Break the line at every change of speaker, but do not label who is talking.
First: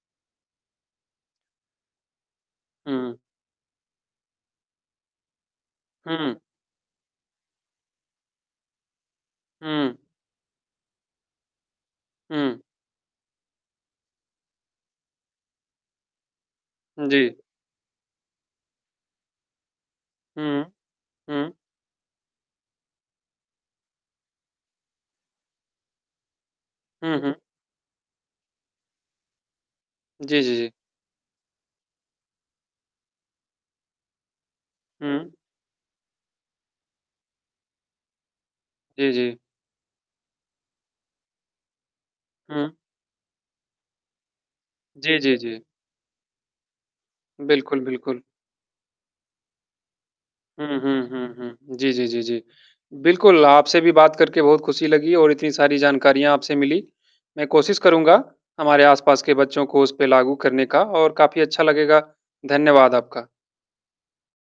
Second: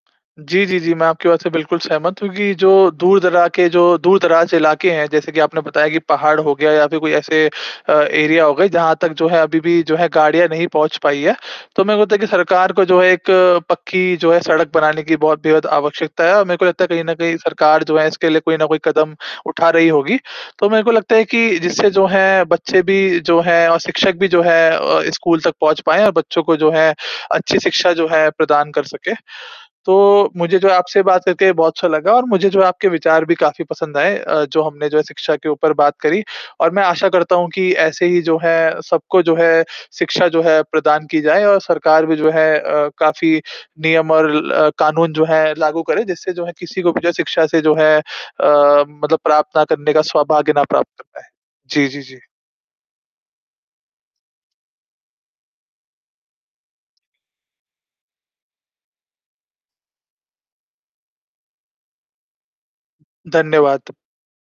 जी, जी, जी। मैं आपकी बात से बिल्कुल सहमत हूँ कि जो
हुँ।
दूर-दरा के जो दूर-दराज इलाके हैं, जैसे कि आपने बताया कि पहाड़
हुँ।
हो गया या फ़िर कोई ऐसे अ, एरिया हो गए, जहाँ तक जो है अभी भी जो
हुँ।
है गाड़ियाँ नहीं पहुँच पाई है। तो मेरे को लगता है कि
हुँ।
सरकार को जो है एक पक्की जो है सड़क बनाने की बहुत बेहद आवश्यकता है और मेरे को लगता है कहीं न
जी।
कहीं सरकार जो है इसके लिए कोई न कोई कदम उठा रही होगी।
हुँ।
तो मेरे को लगता है कि
हुँ।
जिससे जो है बच्चे भी जो है और शिक्षक भी जो है अ, स्कूल तक पहुँच पाएँ और बच्चों को जो है
हुँ, हुँ।
अच्छी शिक्षा जो है प्रदान कर सकें। तो
जी, जी,
मुझे जो
जी।
है आपसे बात करके बहुत अच्छा लगा और मुझे जो आपके विचार भी काफ़ी पसंद आए अ, जो हमने जो है
हुँ।
शिक्षा के ऊपर बात करी और मैं आशा करता हूँ कि ऐसे ही जो है,
जी,
सबको जो
जी।
है शिक्षा जो है, प्रदान की जाए और सरकार भी जो है
हुँ।
अ, काफ़ी नियम और ल कानून
जी,
जो
जी,
है
जी।
लागू करे। जिससे जो है किसी को भी जो है शिक्षा से जो
बिल्कुल,
है अ,
बिल्कुल।
मतलब प्राप्त ना करने का सौभाग्य ना
हुँ,
प्राप्त हो
हुँ, हुँ,
पाए।
हुँ।
जी,
जी,
जी,
जी,
जी।
जी, जी। बिल्कुल, आपसे भी बात करके बहुत ख़ुशी लगी और इतनी सारी जानकारियाँ आपसे मिली, मैं कोशिश करूँगा हमारे आस-पास के बच्चों को उस पे लागू करने का और काफ़ी अच्छा लगेगा। धन्यवाद आपका।
धन्यवाद।